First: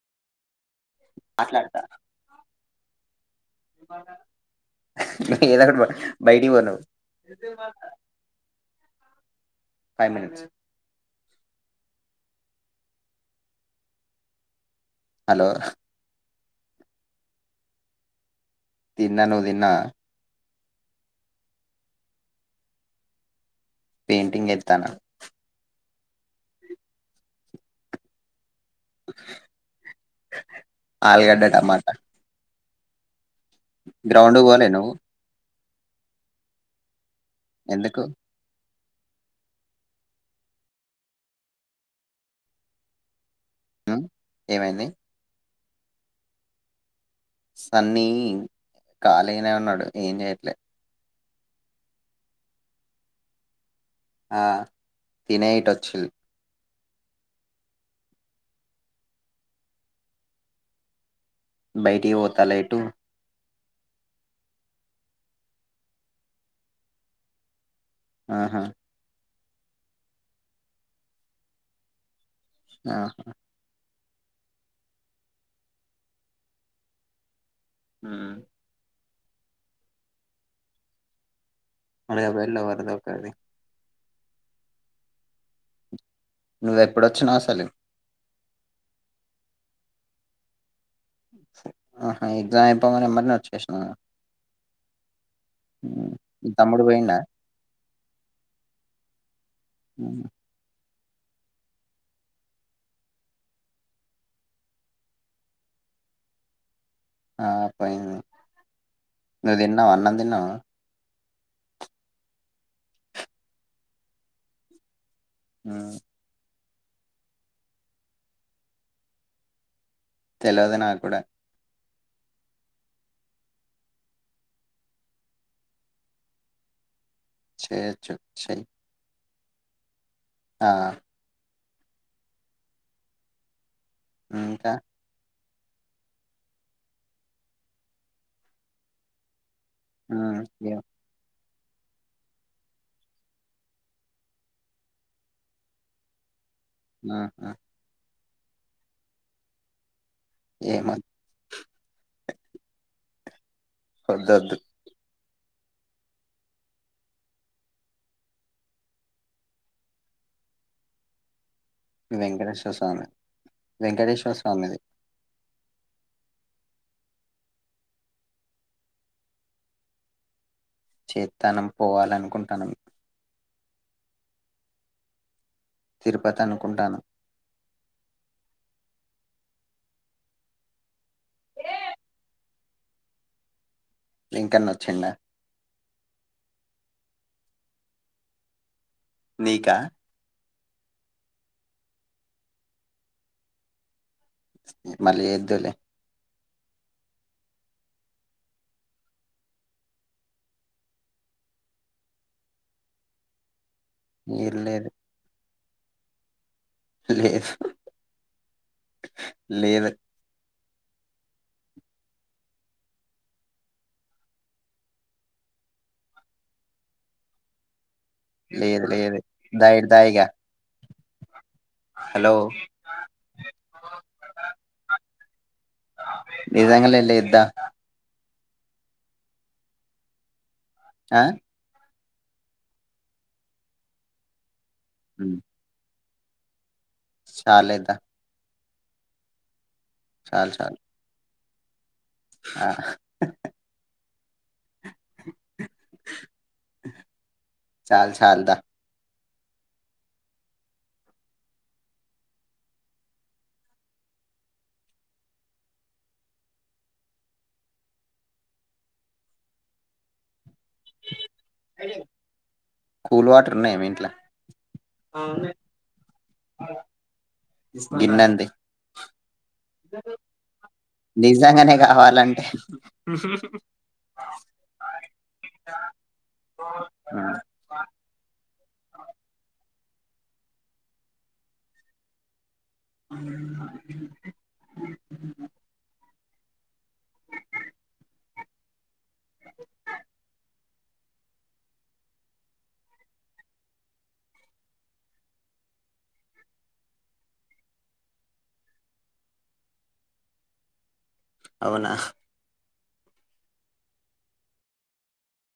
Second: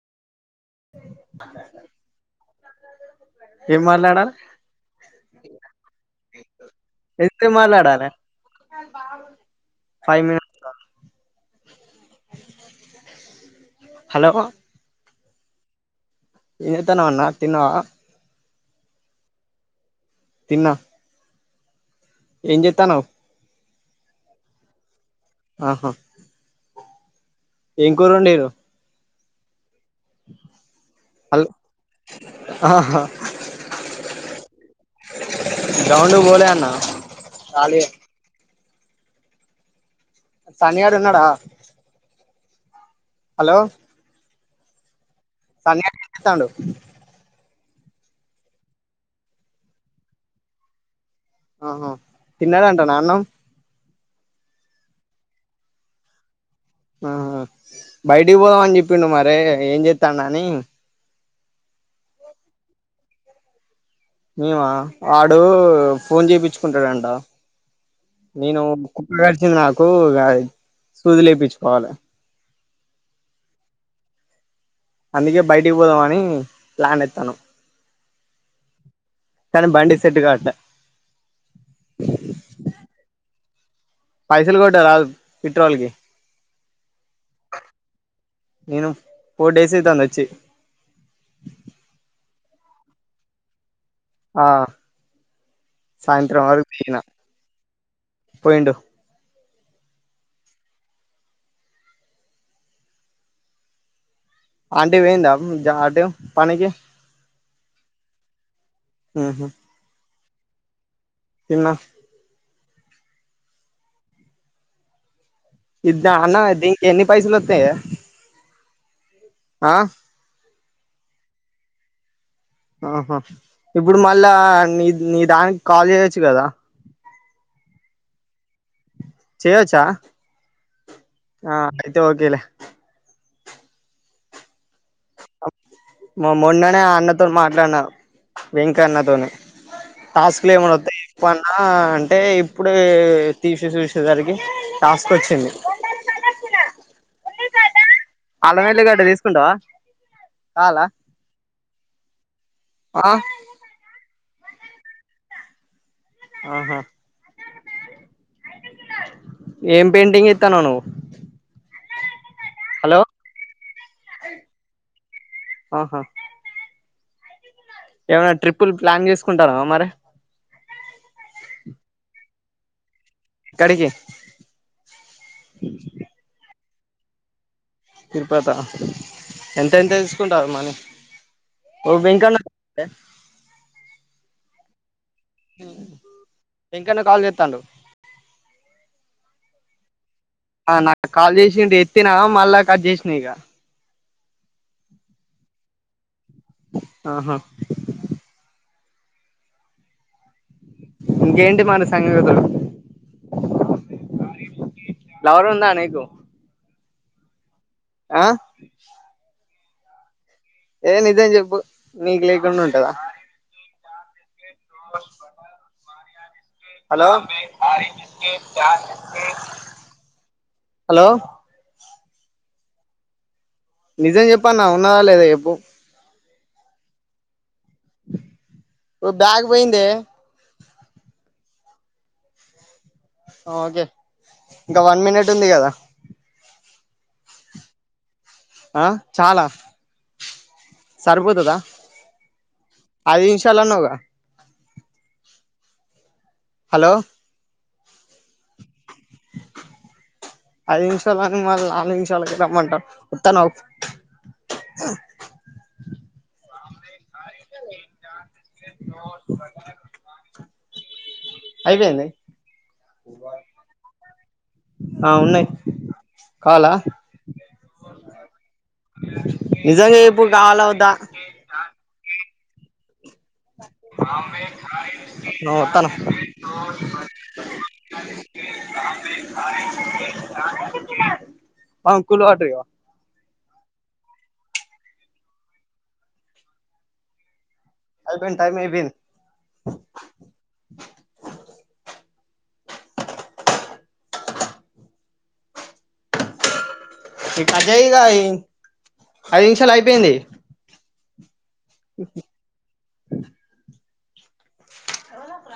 ఏం మాట్లాడాలి ఏదో ఒకటి పొ బయటికి పో నువు చాల్ బాగుంది ఫై మినట్స్ హలో అలో ఏం జీతనవన్న తిన్నవ తిన్నను నువ్ తిన్నవ తిన్నా ఏం చేతనవ్ పెయింటింగ్ ఏతన్న ఆహా ఏం కూరండిరు [inaudible] ఆలుగడ్డ హల్ టమాటా ఆహా గ్రౌండ్ కు వోలేనువ్ ఉ గ్రౌండ్ కు వోలేన్నా ఎందుకు సనిగాడు ఉన్నడా అలో ఉమ్, ఏమైంది సన్నిగాడు ఏం జేతండు సన్నీ కాలిగనే ఉన్నడు ఏం చెయట్లే ఆహా తిన్నాడ అంటా నా అన్నం ఆ తినే ఇటే వచ్చింది ఆహ బయటికి పోదాం మని చెప్పిండు మరే ఏం చేస్తా అన్నా అని బయటికి పోతల ఎటూ మేమా వాడు ఫోన్ చేపించుకుంటాడంట నేను ఆహా కుకు రాజ్ ఇచ్చేది నాకు సూదులు ఈ పించుకోవాలే ఆహా అందుకే బయటికి పోదామ అని ప్లాన్ ఎత్తానామ్ ఆ కానీ బండి సెట్టు కాట్ లే అడిపో ఎలా వరద వకా అది పైసలు కోట్ట రాదు పిట్రోల్ కి నువ్వె రెప్పుడొచ్చినస లే నేను ఫోర్ డేస్ అయితాంది వచ్చి ఆహా ఎగ్జామ్ అయిపోయేగానే ఎమ్మట్ నే వచ్చే షినా ఆ సాయంత్రం మీ వరకు తమ్ముడు దిగిన పోయిండా పోయిండు అ ఆంటే వేయంద అటుపనీకి ఆ పయింది నువ్వు తిన్నావ అన్నం తిన్నావా తిన్న ఇద్ద అన్న అది ఎన్ని పైసలు వత్త యే ఆ తెలవదే నాక్ కూడా ఆహా ఇప్పుడు మళ్ళా నీ నీ దానికి కాల్ చేయొచ్చు కదా చేయచ్చు చేయి చేయొచ్చా ఆ ఆ అయితే ఒకే లే అంటా మా మొన్ననే ఆ అన్నతో మాట్లాడిన వెంకి అన్నతోనే హ్మ్ టాస్కులు లే మొ ఏం వత్తే చెప్పు అన్న అఅంటే ఇప్పుడే తీసి చూసేసరికి టాస్క్ వచ్చింది ఆ ఆ అల్లవల్లి గడ్డ తీసుకుంటావా కావాలా ఏమద్ ఆ ఉండొద్దు ఆహా ఏం పెయింటింగ్ ఇత్తన నువ్వు వేంకటేశ్వర హలో స్వామి వెంకటేశ్వర స్వామిది ఆహా ఏమైనా ట్రిప్పులు ప్లాన్ చేసుకుంటారా మరి చేతనం పోవాలనుకుంటానమ్ కడికి కుంటాను తిరుపత ఎంత ఎంత తీసుకుంటారు మనీ ఓ ఇంకన్న ఇంకెన్న వచింద ఇంకన్నా కాల్ చేతండు నీకా నాకు కాల్ చేసి ఎత్తిన మళ్ళా కట్ చేసినా ఇక మళ్ళ ఎదులే ఆహా ఇంకేంటి మన సంగదులు ఇర్లేదు పనుంధ నికు లేదు ఆ లేదు ఏ నిజం చెప్పు నీకు లేకుండా ఉంటదా హలో లేదు లేదు దా ఇటు దా ఇగ హలో హలో నిజం చెప్పన్నా ఉన్నదా లేదా చెప్పు నిజంగా లే లేద్దా ఒ బ్యాగ్ పోయింధే ఆ ఓకే ఇంకా వన్ మినిట్ ఉంది కదా చలేద్దా ఆ చాలా చాలు చాలు సరిపోతుదా ఆ అది ఇన్షాలనవుగా హలో చల్ చల్ ధా ఐదు నిమిషాలని మళ్ళీ నాలుగు నిమిషాలకి రమ్మంటారు వత్తాను అయిపోయింది కూల్ వాటర్ వునయ మి ఇంట్లో ఆ ఉన్నాయి వునయ్ కావాలా గిన్నంది నిజంగా చెప్పు కావాలా వద్దా నిజంగానే కావాలంటే నో తను ఉమ్, అంకులు వాటరివా నన్నా టైమ్ ఐపోయింది [inaudible] అదే ఇగ ఐదు నిమిషాలు అయిపోయింది. అవునా ర [inaudible]